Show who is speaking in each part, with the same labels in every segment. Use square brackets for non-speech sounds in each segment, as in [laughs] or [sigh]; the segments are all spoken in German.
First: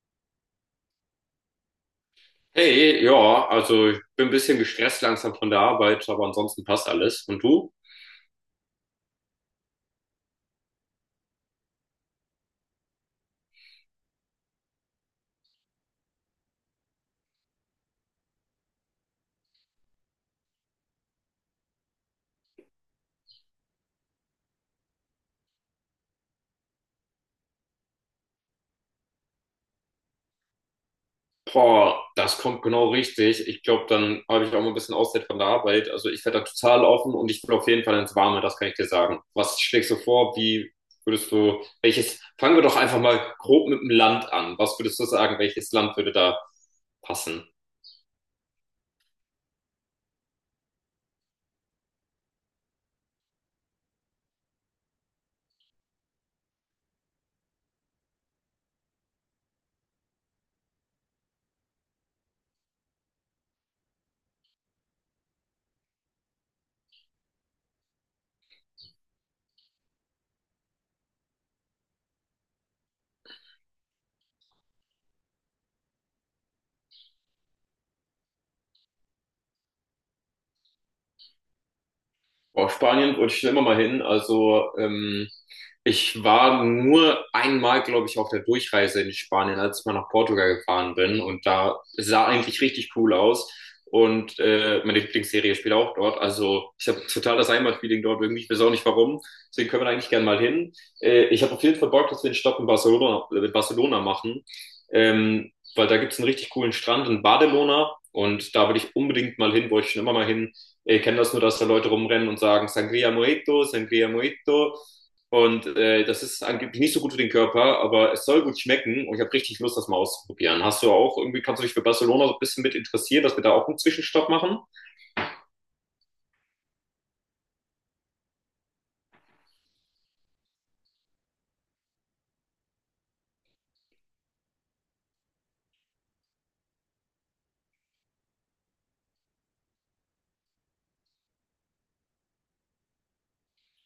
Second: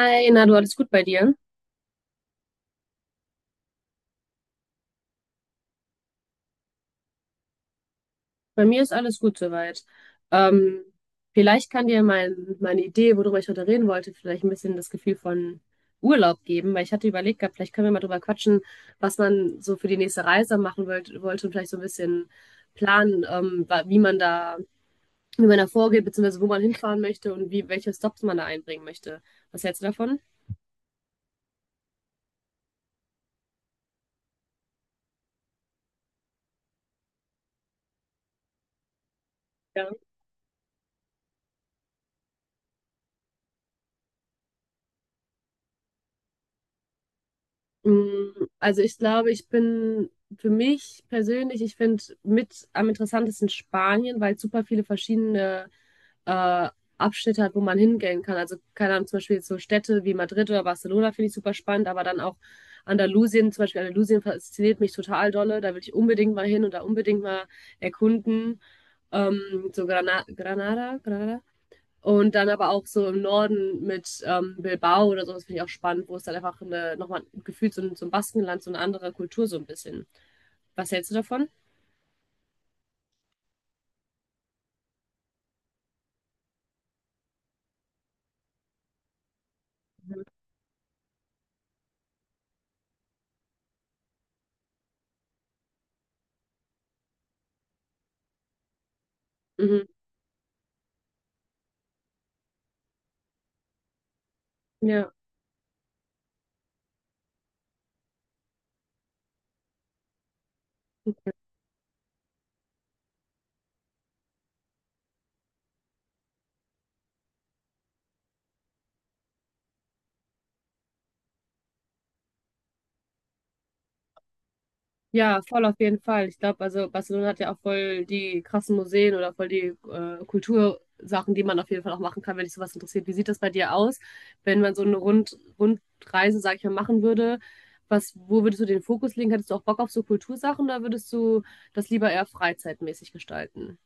Speaker 1: Hi, na du, alles gut bei dir?
Speaker 2: Hey, ja, also ich bin ein bisschen gestresst langsam von der Arbeit, aber ansonsten passt alles. Und du?
Speaker 1: Bei mir ist alles gut soweit. Ähm, Vielleicht kann dir meine Idee, worüber ich heute reden wollte, vielleicht ein bisschen das Gefühl von Urlaub geben, weil ich hatte überlegt gehabt, vielleicht können wir mal drüber quatschen, was man so für die nächste Reise machen wollte und vielleicht so ein bisschen planen, wie man wie man da vorgeht, beziehungsweise wo man hinfahren möchte und wie, welche Stops man da einbringen möchte. Was hältst du davon?
Speaker 2: Boah, das kommt genau richtig. Ich glaube, dann habe ich auch mal ein bisschen Auszeit von der Arbeit. Also ich werde da total offen und ich will auf jeden Fall ins Warme, das kann ich dir sagen. Was schlägst du vor? Wie würdest du, welches, fangen wir doch einfach mal grob mit dem Land an. Was würdest du sagen, welches Land würde da passen?
Speaker 1: Mm, also ich glaube, ich bin für mich persönlich, ich finde mit am interessantesten Spanien, weil es super viele verschiedene äh, Abschnitte hat, wo man hingehen kann. Also keine Ahnung, zum Beispiel jetzt so Städte wie Madrid oder Barcelona finde ich super spannend, aber dann auch Andalusien, zum Beispiel Andalusien fasziniert mich total dolle. Da will ich unbedingt mal hin und da unbedingt mal erkunden. Ähm, so Granada, und dann aber auch so im Norden mit Bilbao oder so, das finde ich auch spannend, wo es dann einfach nochmal gefühlt so ein Baskenland, so eine andere Kultur so ein bisschen. Was hältst du davon?
Speaker 2: Boah, Spanien wollte ich schon immer mal hin. Also ich war nur einmal, glaube ich, auf der Durchreise in Spanien, als ich mal nach
Speaker 1: Mhm.
Speaker 2: Portugal gefahren bin. Und da es sah eigentlich richtig cool aus. Und meine Lieblingsserie spielt auch dort. Also ich habe total das Heimatfeeling dort irgendwie. Ich weiß auch nicht warum. Deswegen können wir
Speaker 1: Mhm.
Speaker 2: da eigentlich gerne mal hin. Ich habe auf jeden Fall Bock, dass wir einen Stopp in Barcelona machen.
Speaker 1: Ja.
Speaker 2: Weil da gibt es einen richtig coolen Strand in Barcelona. Und da will ich unbedingt mal hin, wollte ich schon immer mal hin. Ich kenne das nur, dass da Leute rumrennen und sagen Sangria Mojito, Sangria Mojito. Und das ist angeblich nicht so gut für den Körper, aber es soll gut schmecken und ich habe richtig Lust, das mal auszuprobieren. Hast du auch irgendwie, kannst du dich für Barcelona so ein bisschen mit interessieren, dass wir da auch einen Zwischenstopp machen?
Speaker 1: Ja, voll auf jeden Fall. Ich glaube, also Barcelona hat ja auch voll die krassen Museen oder voll die Kultursachen, die man auf jeden Fall auch machen kann, wenn dich sowas interessiert. Wie sieht das bei dir aus, wenn man so eine Rundreise, sag ich mal, machen würde? Was, wo würdest du den Fokus legen? Hättest du auch Bock auf so Kultursachen oder würdest du das lieber eher freizeitmäßig gestalten?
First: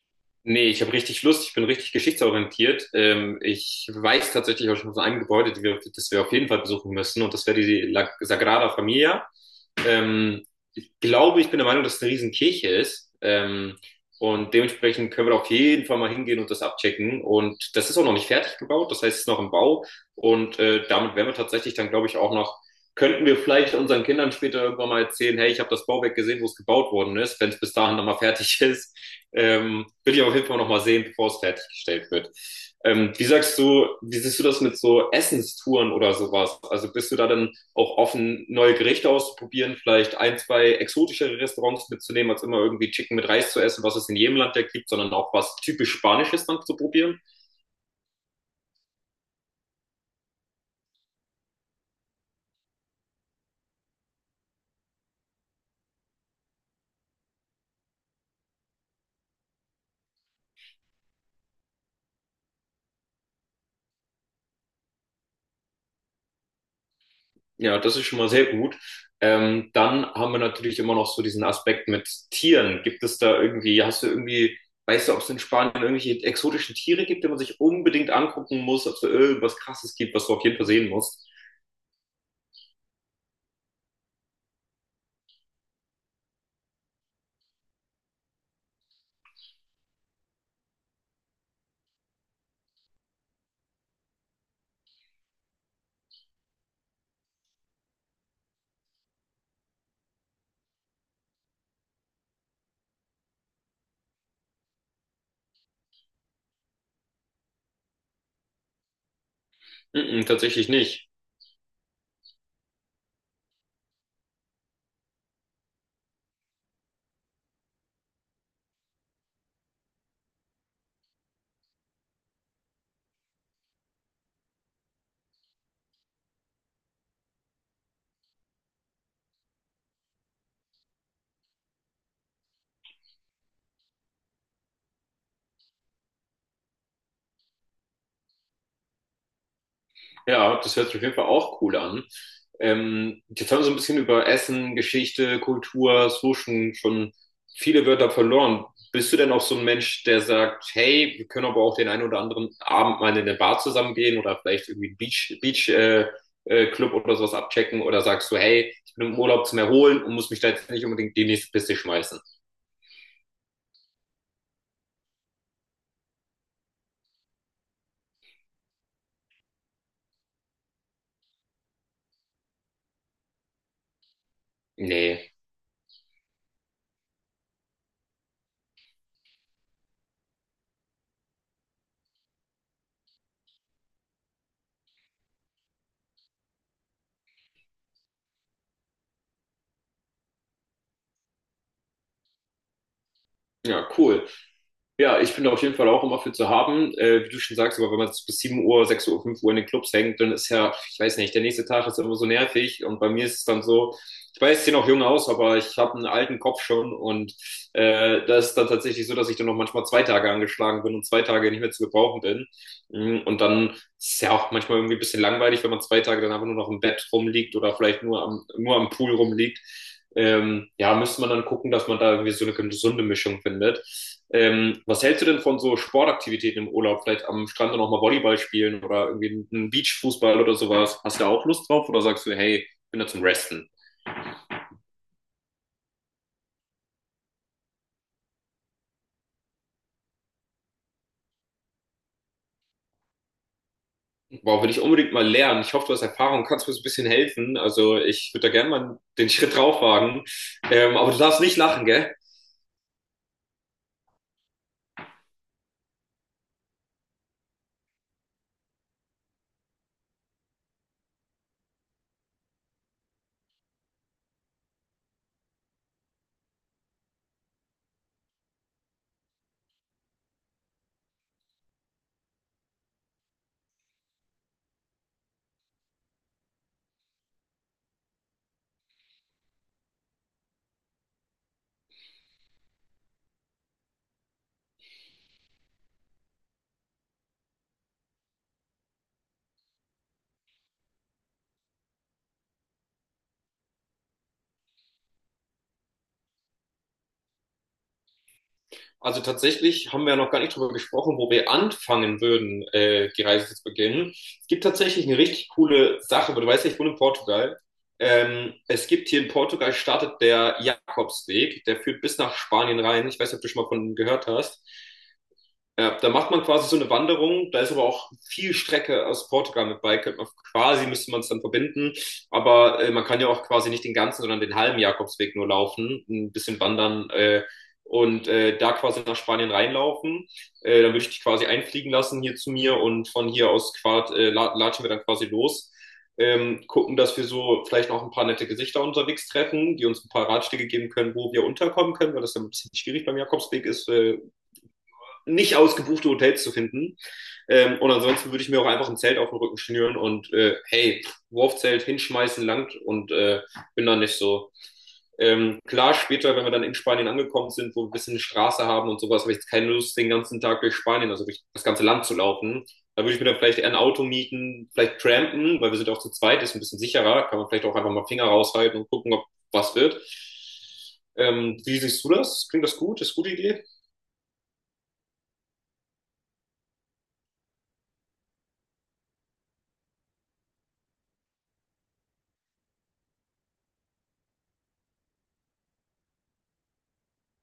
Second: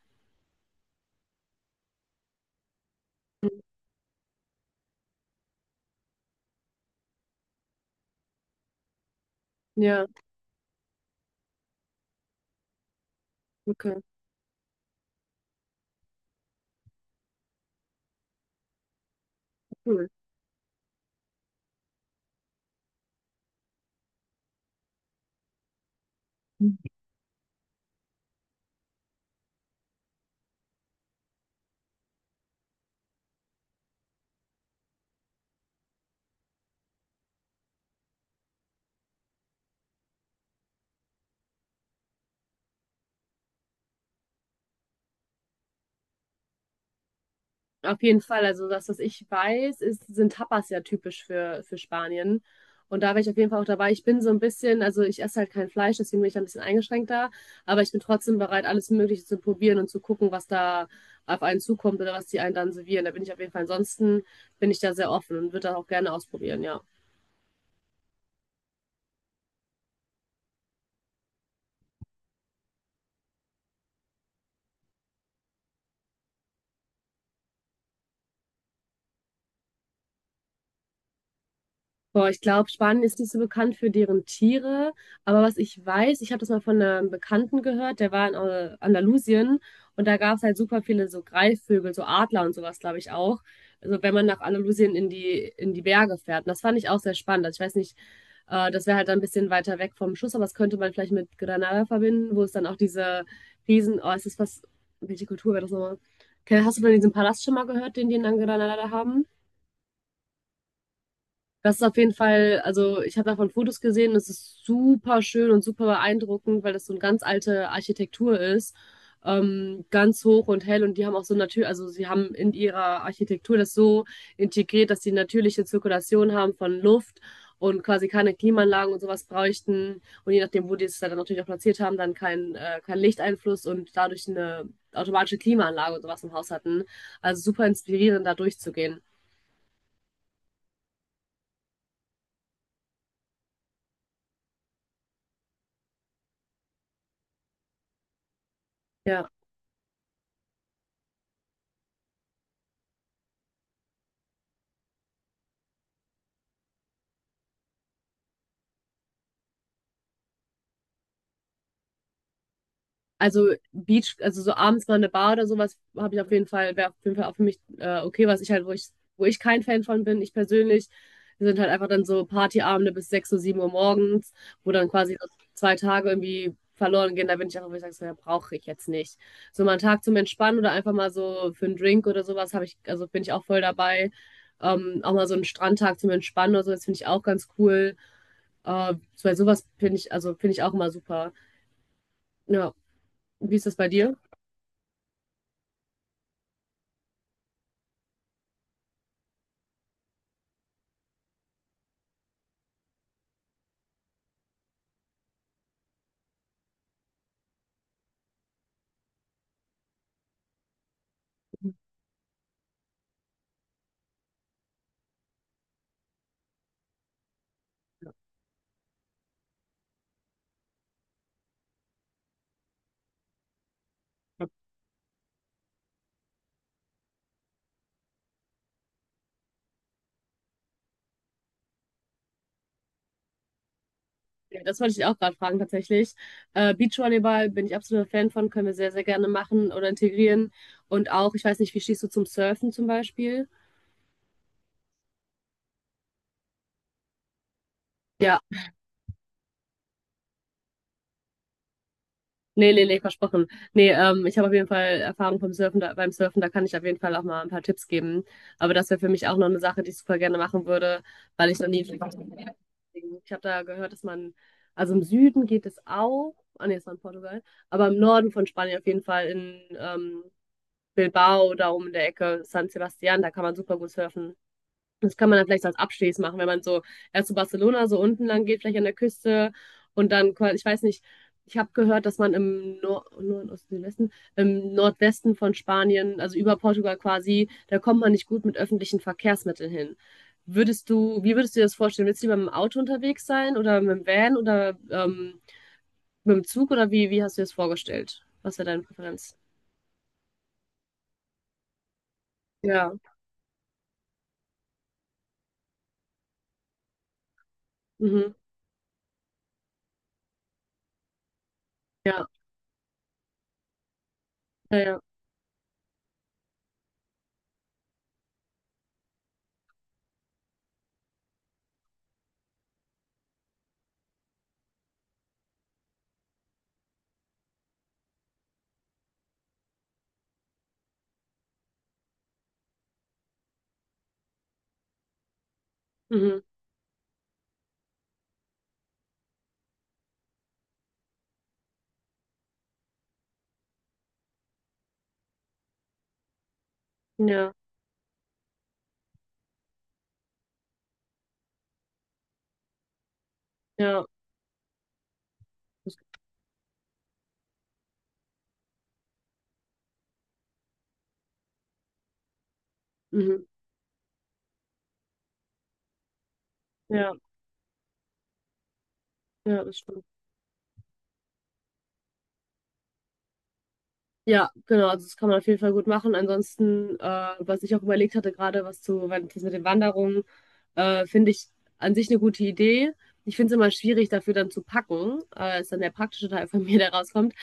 Speaker 2: Nee, ich habe richtig Lust, ich bin richtig geschichtsorientiert. Ich weiß tatsächlich auch schon von einem Gebäude, die wir, das wir auf jeden Fall besuchen müssen, und das wäre die La Sagrada Familia.
Speaker 1: Ja,
Speaker 2: Ähm, ich glaube, ich bin der Meinung, dass es eine Riesenkirche ist.
Speaker 1: okay,
Speaker 2: Und dementsprechend können wir da auf jeden Fall mal hingehen und das abchecken. Und das ist auch noch nicht fertig gebaut, das heißt, es ist noch im Bau.
Speaker 1: cool.
Speaker 2: Und damit wären wir tatsächlich dann, glaube ich, auch noch, könnten wir vielleicht unseren Kindern später irgendwann mal erzählen, hey, ich habe das Bauwerk gesehen, wo es gebaut worden ist, wenn es bis dahin nochmal fertig [laughs] ist. Will ich auf jeden Fall nochmal sehen, bevor es fertiggestellt wird. Wie sagst du, wie siehst du das mit so Essenstouren oder sowas? Also bist du da dann auch offen, neue Gerichte auszuprobieren, vielleicht ein, zwei exotischere Restaurants mitzunehmen, als immer irgendwie Chicken mit Reis zu essen, was es in jedem Land ja gibt, sondern auch was typisch Spanisches dann zu probieren?
Speaker 1: Auf jeden Fall, also das, was ich weiß, ist, sind Tapas ja typisch für Spanien. Und da wäre ich auf jeden Fall auch dabei. Ich bin so ein bisschen, also ich esse halt kein Fleisch, deswegen bin ich da ein bisschen eingeschränkter, aber ich bin trotzdem bereit, alles Mögliche zu probieren und zu gucken, was da auf einen zukommt oder was die einen dann servieren. Da bin ich auf jeden Fall, ansonsten bin ich da sehr offen und würde das auch gerne ausprobieren, ja.
Speaker 2: Ja, das ist schon mal sehr gut. Dann haben wir natürlich immer noch so diesen Aspekt mit Tieren. Gibt es da irgendwie, hast du irgendwie, weißt du, ob es in Spanien irgendwelche exotischen Tiere gibt, die man sich unbedingt angucken muss, ob es da irgendwas Krasses gibt, was du auf jeden Fall sehen musst?
Speaker 1: Boah, ich glaube, Spanien ist nicht so bekannt für deren Tiere, aber was ich weiß, ich habe das mal von einem Bekannten gehört, der war in Andalusien und da gab es halt super viele so Greifvögel, so Adler und sowas, glaube ich auch. Also wenn man nach Andalusien in in die Berge fährt. Und das fand ich auch sehr spannend. Also ich weiß nicht, das wäre halt dann ein bisschen weiter weg vom Schuss, aber das könnte man vielleicht mit Granada verbinden, wo es dann auch diese Riesen, oh, es ist was, welche Kultur wäre das nochmal? Hast du von diesem Palast schon mal gehört, den die in Granada da haben?
Speaker 2: Mm-mm, tatsächlich nicht.
Speaker 1: Das ist auf jeden Fall, also ich habe davon Fotos gesehen, das ist super schön und super beeindruckend, weil das so eine ganz alte Architektur ist, ganz hoch und hell und die haben auch so natürlich, also sie haben in ihrer Architektur das so integriert, dass sie natürliche Zirkulation haben von Luft und quasi keine Klimaanlagen und sowas bräuchten und je nachdem, wo die es dann natürlich auch platziert haben, dann kein Lichteinfluss und dadurch eine automatische Klimaanlage und sowas im Haus hatten. Also super inspirierend, da durchzugehen.
Speaker 2: Ja, das hört sich auf jeden Fall auch cool an. Jetzt haben wir so ein bisschen über Essen, Geschichte, Kultur, so schon viele Wörter verloren. Bist du
Speaker 1: Ja.
Speaker 2: denn auch so ein Mensch, der sagt, hey, wir können aber auch den einen oder anderen Abend mal in eine Bar zusammengehen oder vielleicht irgendwie einen Beach, Club oder sowas abchecken oder sagst du, hey, ich bin im Urlaub zum Erholen und muss mich da jetzt nicht unbedingt die nächste Piste schmeißen?
Speaker 1: Also also so abends mal eine Bar oder sowas habe ich auf jeden Fall, wäre auf jeden Fall auch für mich okay, was ich halt, wo ich kein Fan von bin, ich persönlich, sind halt einfach dann so Partyabende bis 6 Uhr, 7 Uhr morgens, wo dann quasi so
Speaker 2: Nee.
Speaker 1: zwei Tage irgendwie verloren gehen, da bin ich einfach, wo ich sage, so, ja, brauche ich jetzt nicht. So mal einen Tag zum Entspannen oder einfach mal so für einen Drink oder sowas habe ich, also bin ich auch voll dabei. Auch mal so einen Strandtag zum Entspannen oder so, das finde ich auch ganz cool. Äh, Bei sowas finde ich, also finde ich auch immer super. Ja, wie ist das bei
Speaker 2: Ja,
Speaker 1: dir?
Speaker 2: cool. Ja, ich bin auf jeden Fall auch immer für zu haben. Wie du schon sagst, aber wenn man bis 7 Uhr, 6 Uhr, 5 Uhr in den Clubs hängt, dann ist ja, ich weiß nicht, der nächste Tag ist ja immer so nervig. Und bei mir ist es dann so, ich weiß, ich sehe noch jung aus, aber ich habe einen alten Kopf schon. Und das ist dann tatsächlich so, dass ich dann noch manchmal zwei Tage angeschlagen bin und zwei Tage nicht mehr zu gebrauchen bin. Und dann ist ja auch manchmal irgendwie ein bisschen langweilig, wenn man zwei Tage dann einfach nur noch im Bett rumliegt oder vielleicht nur am Pool rumliegt. Ja, müsste man dann gucken, dass man da irgendwie so eine gesunde Mischung findet. Was hältst du denn von so Sportaktivitäten im Urlaub? Vielleicht am Strand noch mal Volleyball spielen oder irgendwie einen Beachfußball oder sowas. Hast du da auch Lust drauf oder sagst du, hey, ich bin da zum Resten?
Speaker 1: Ja, das wollte ich auch gerade fragen, tatsächlich. Beachvolleyball bin ich absoluter Fan von, können wir sehr, sehr gerne machen oder integrieren. Und auch, ich weiß nicht, wie stehst du zum Surfen zum Beispiel?
Speaker 2: Wow, will ich unbedingt mal lernen. Ich hoffe, du hast Erfahrung, kannst mir so ein bisschen helfen. Also ich
Speaker 1: Ja,
Speaker 2: würde da gerne mal den Schritt drauf wagen. Aber du darfst nicht lachen, gell?
Speaker 1: nee, nee, nee, versprochen. Nee, ich habe auf jeden Fall Erfahrung vom Surfen, beim Surfen, da kann ich auf jeden Fall auch mal ein paar Tipps geben. Aber das wäre für mich auch noch eine Sache, die ich super gerne machen würde, weil ich noch nie. Ich habe da gehört, also im Süden geht es auch, ah nee, es war in Portugal, aber im Norden von Spanien auf jeden Fall in Bilbao, da oben in der Ecke, San Sebastian, da kann man super gut surfen. Das kann man dann vielleicht so als Abstieß machen, wenn man so erst zu Barcelona so unten lang geht, vielleicht an der Küste und dann, quasi- ich weiß nicht, ich habe gehört, dass man im Nor Nord Osten, Südwesten, im Nordwesten von Spanien, also über Portugal quasi, da kommt man nicht gut mit öffentlichen Verkehrsmitteln hin. Wie würdest du dir das vorstellen? Willst du lieber mit dem Auto unterwegs sein oder mit dem Van oder mit dem Zug oder wie hast du dir das vorgestellt? Was wäre deine
Speaker 2: Also
Speaker 1: Präferenz?
Speaker 2: tatsächlich haben wir ja noch gar nicht drüber gesprochen, wo wir anfangen würden,
Speaker 1: Ja.
Speaker 2: die Reise zu beginnen. Es gibt tatsächlich eine richtig coole Sache, aber du weißt ja, ich wohne in Portugal.
Speaker 1: Mhm.
Speaker 2: Es gibt hier in Portugal startet der Jakobsweg, der führt bis
Speaker 1: Ja.
Speaker 2: nach Spanien rein. Ich weiß nicht, ob du schon mal von ihm gehört hast.
Speaker 1: Ja, ja.
Speaker 2: Ja, da macht man quasi so eine Wanderung. Da ist aber auch viel Strecke aus Portugal mit bei. Könnte man quasi, müsste man es dann verbinden. Aber man kann ja auch quasi nicht den ganzen, sondern den halben Jakobsweg nur laufen, ein bisschen wandern und da quasi nach Spanien reinlaufen. Dann würde ich dich quasi einfliegen lassen hier zu mir und von hier aus latschen wir dann quasi los.
Speaker 1: Mhm.
Speaker 2: Gucken, dass wir so vielleicht noch ein paar nette Gesichter unterwegs treffen, die uns ein paar Ratschläge geben können, wo wir unterkommen können, weil das ja ein bisschen schwierig beim Jakobsweg ist, nicht ausgebuchte Hotels zu finden.
Speaker 1: Ja,
Speaker 2: Und ansonsten würde ich mir auch einfach ein Zelt auf den Rücken schnüren und hey, Wurfzelt hinschmeißen langt und bin da
Speaker 1: ja.
Speaker 2: nicht so. Klar,
Speaker 1: Das,
Speaker 2: später, wenn wir dann in Spanien angekommen sind, wo wir ein bisschen eine Straße haben und sowas, habe ich jetzt keine Lust, den ganzen Tag durch Spanien, also durch das ganze Land zu laufen. Da würde ich mir dann
Speaker 1: mhm.
Speaker 2: vielleicht eher ein Auto mieten, vielleicht trampen, weil wir sind ja auch zu zweit, ist ein bisschen
Speaker 1: Ja,
Speaker 2: sicherer, kann man vielleicht auch einfach mal Finger raushalten und gucken, ob
Speaker 1: ja,
Speaker 2: was
Speaker 1: das
Speaker 2: wird.
Speaker 1: stimmt.
Speaker 2: Wie siehst du das? Klingt das gut? Ist eine gute Idee?
Speaker 1: Ja, genau, also das kann man auf jeden Fall gut machen. Ansonsten, was ich auch überlegt hatte, gerade was zu, wenn- das mit den Wanderungen, finde ich an sich eine gute Idee. Ich finde es immer schwierig, dafür dann zu packen. Ist dann der praktische Teil von [laughs] mir, der rauskommt.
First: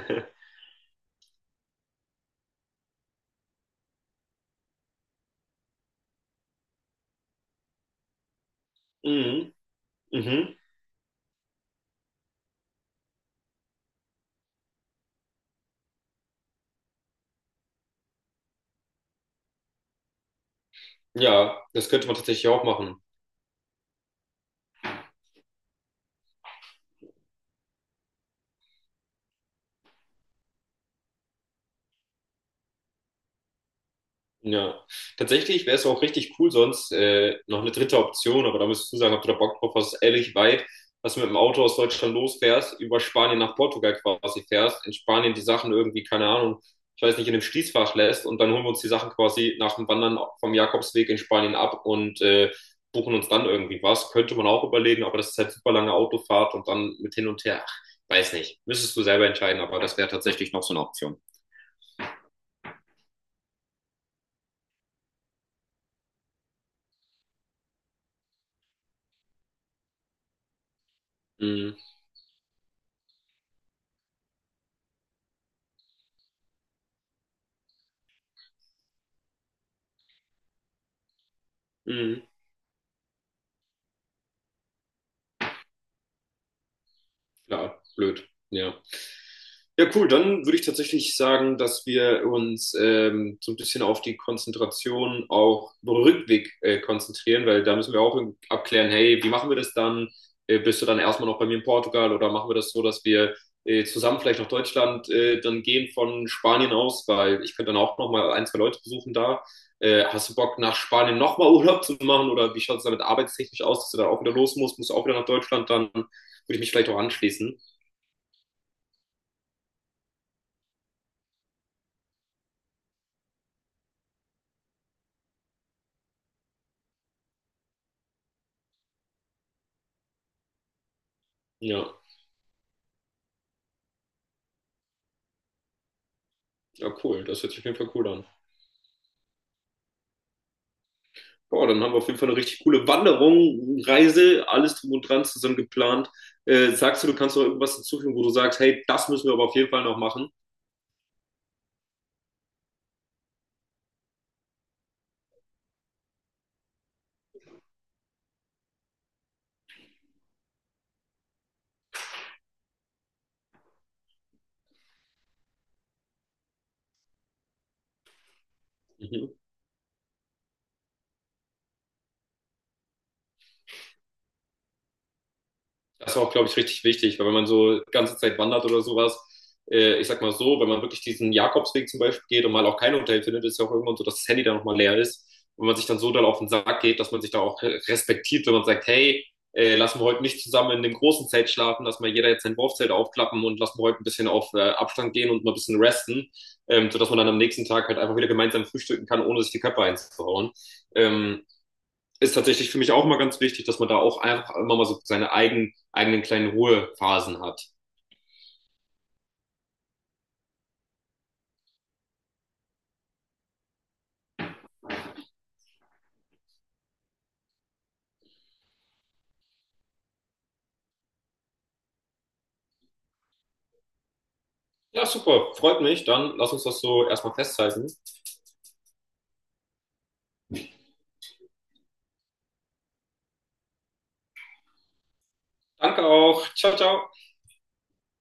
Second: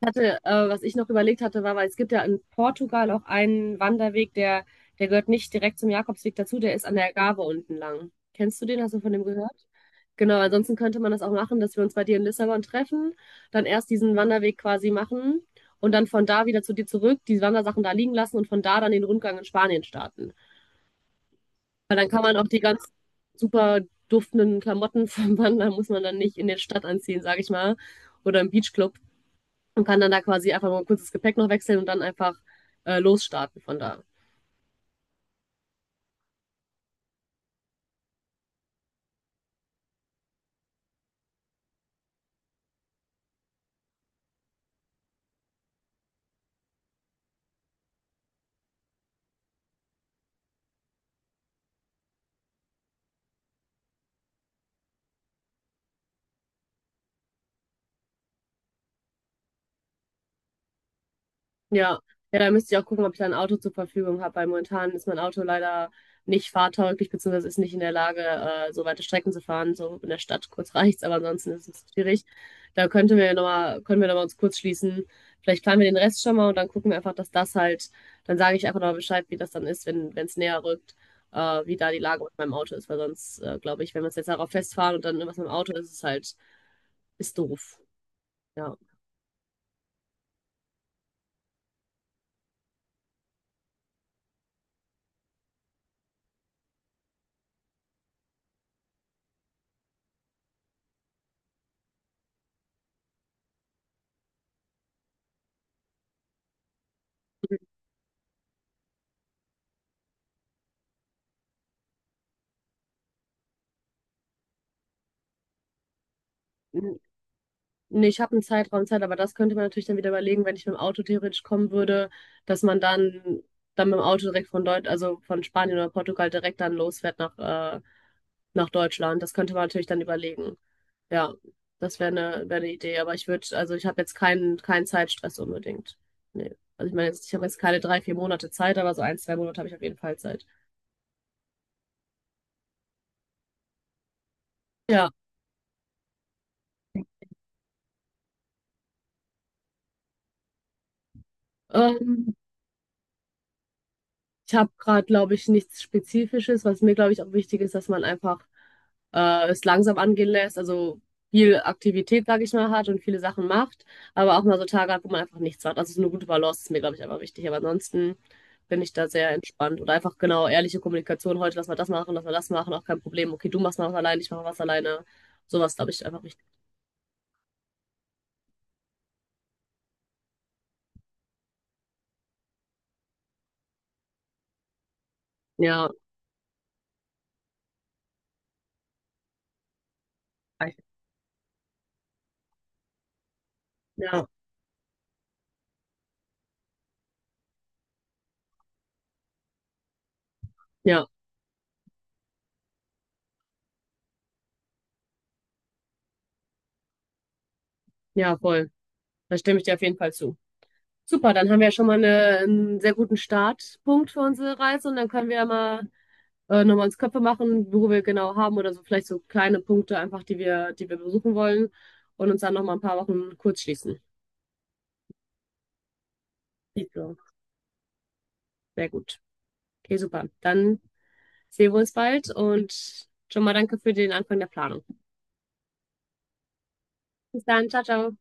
Speaker 1: Was ich noch überlegt hatte, war, weil es gibt ja in Portugal auch einen Wanderweg, der gehört nicht direkt zum Jakobsweg dazu, der ist an der Algarve unten lang. Kennst du den? Hast du von dem
Speaker 2: Mhm.
Speaker 1: gehört? Genau,
Speaker 2: Mhm.
Speaker 1: ansonsten könnte man das auch machen, dass wir uns bei dir in Lissabon treffen, dann erst diesen Wanderweg quasi machen und dann von da wieder zu dir zurück, die Wandersachen da liegen lassen und von da dann den Rundgang in Spanien starten.
Speaker 2: Ja, das
Speaker 1: Weil
Speaker 2: könnte
Speaker 1: dann
Speaker 2: man
Speaker 1: kann man auch
Speaker 2: tatsächlich
Speaker 1: die
Speaker 2: auch
Speaker 1: ganz
Speaker 2: machen.
Speaker 1: super duftenden Klamotten [laughs] vom Wandern, muss man dann nicht in der Stadt anziehen, sag ich mal, oder im Beachclub und kann dann da quasi einfach mal ein kurzes Gepäck noch wechseln und dann einfach losstarten von da.
Speaker 2: Ja, tatsächlich wäre es auch richtig cool, sonst noch eine dritte Option, aber da müsstest du sagen, ob du da Bock drauf hast, ehrlich weit, was du mit dem Auto aus Deutschland losfährst, über Spanien nach Portugal quasi fährst, in Spanien die Sachen irgendwie, keine Ahnung, ich weiß nicht, in dem Schließfach lässt und dann holen wir uns die Sachen quasi nach dem Wandern vom Jakobsweg in Spanien ab und buchen uns dann irgendwie was. Könnte man auch überlegen, aber das ist halt super lange Autofahrt und dann mit hin und her. Ach, weiß nicht. Müsstest du selber entscheiden, aber das wäre tatsächlich noch so eine Option.
Speaker 1: Ja. Ja, da müsste ich auch gucken, ob ich da ein Auto zur Verfügung habe, weil momentan ist mein Auto leider nicht fahrtauglich, beziehungsweise ist nicht in der Lage, so weite Strecken zu fahren. So in der Stadt kurz reicht's, aber ansonsten ist
Speaker 2: Mm.
Speaker 1: es schwierig. Da könnten wir nochmal, können wir nochmal uns kurz schließen. Vielleicht planen wir den Rest schon mal und dann gucken wir einfach, dann sage ich einfach nochmal Bescheid, wie das dann ist, wenn es näher rückt, wie da die Lage
Speaker 2: Mhm.
Speaker 1: mit meinem Auto ist, weil sonst, glaube ich, wenn wir uns jetzt darauf festfahren und dann irgendwas mit dem Auto ist, ist es halt ist doof.
Speaker 2: Klar, blöd.
Speaker 1: Ja.
Speaker 2: Ja. Ja, cool. Dann würde ich tatsächlich sagen, dass wir uns so ein bisschen auf die Konzentration auch über den Rückweg konzentrieren, weil da müssen wir auch abklären, hey, wie machen wir das dann? Bist du dann erstmal noch bei mir in Portugal oder machen wir das so, dass wir zusammen vielleicht nach Deutschland dann gehen von Spanien aus, weil ich könnte dann auch nochmal ein, zwei Leute besuchen da. Hast du Bock, nach Spanien nochmal Urlaub zu machen oder wie schaut es damit arbeitstechnisch aus, dass du da auch wieder los musst? Musst du auch wieder nach Deutschland? Dann würde ich mich vielleicht auch
Speaker 1: N-
Speaker 2: anschließen.
Speaker 1: Nee, ich habe einen Zeit, aber das könnte man natürlich dann wieder überlegen, wenn ich mit dem Auto theoretisch kommen würde, dass man dann, dann mit dem Auto direkt von also von Spanien oder Portugal direkt dann losfährt nach, nach Deutschland. Das könnte man natürlich dann überlegen. Ja, das
Speaker 2: Ja.
Speaker 1: wäre wär eine Idee. Aber ich würde, also ich habe jetzt keinen Zeitstress unbedingt. Nee. Also
Speaker 2: Ja,
Speaker 1: ich meine
Speaker 2: cool.
Speaker 1: jetzt, ich
Speaker 2: Das
Speaker 1: habe
Speaker 2: hört
Speaker 1: jetzt
Speaker 2: sich auf jeden
Speaker 1: keine
Speaker 2: Fall
Speaker 1: drei,
Speaker 2: cool
Speaker 1: vier
Speaker 2: an.
Speaker 1: Monate Zeit, aber so ein, zwei Monate habe ich auf jeden Fall Zeit.
Speaker 2: Boah, dann haben wir auf jeden Fall eine richtig coole Wanderung, Reise, alles drum und
Speaker 1: Ja.
Speaker 2: dran zusammen geplant. Sagst du, du kannst noch irgendwas hinzufügen, wo du sagst, hey, das müssen wir aber auf jeden Fall noch machen?
Speaker 1: Ähm, Ich habe gerade, glaube ich, nichts Spezifisches, was mir, glaube ich, auch wichtig ist, dass man einfach es langsam angehen lässt, also viel Aktivität, sage ich mal, hat und viele Sachen macht, aber auch mal so Tage hat, wo man einfach nichts macht. Also so eine gute Balance ist mir, glaube ich, einfach wichtig. Aber ansonsten bin ich da sehr
Speaker 2: Mhm.
Speaker 1: entspannt oder einfach genau ehrliche Kommunikation. Heute lass mal das machen, lass mal das machen, auch kein Problem. Okay, du machst mal was alleine, ich mache was alleine. Sowas, glaube ich,
Speaker 2: Das ist
Speaker 1: einfach
Speaker 2: auch,
Speaker 1: wichtig.
Speaker 2: glaube ich, richtig wichtig, weil wenn man so die ganze Zeit wandert oder sowas, ich sag mal so, wenn man wirklich diesen Jakobsweg zum Beispiel geht und mal auch kein Hotel findet, ist ja auch irgendwann so, dass das Handy dann nochmal leer ist und man sich
Speaker 1: Ja,
Speaker 2: dann so dann auf den Sack geht, dass man sich da auch respektiert, wenn man sagt, hey, lassen wir heute nicht zusammen in dem großen Zelt schlafen, lass mal jeder jetzt sein Wurfzelt aufklappen und lassen wir heute ein
Speaker 1: ja,
Speaker 2: bisschen auf Abstand gehen und mal ein bisschen resten, sodass man dann am nächsten Tag halt einfach wieder gemeinsam frühstücken kann, ohne sich die Köpfe einzuhauen.
Speaker 1: ja,
Speaker 2: Ähm, ist tatsächlich für mich auch mal ganz wichtig, dass man da auch einfach immer mal so seine eigenen kleinen Ruhephasen hat.
Speaker 1: ja, voll. Da stimme ich dir auf jeden Fall zu. Super, dann haben wir ja schon mal einen sehr guten Startpunkt für unsere Reise und dann können wir ja mal nochmal uns Köpfe machen, wo wir genau haben oder so vielleicht so kleine Punkte einfach, die wir besuchen wollen und uns dann nochmal ein paar Wochen kurz schließen.
Speaker 2: Ja, super, freut mich. Dann lass uns das
Speaker 1: Sieht
Speaker 2: so
Speaker 1: so,
Speaker 2: erstmal festhalten.
Speaker 1: sehr gut. Okay, super. Dann sehen wir uns bald und schon mal danke für den Anfang der Planung.
Speaker 2: Danke auch. Ciao, ciao.
Speaker 1: Bis dann, ciao, ciao.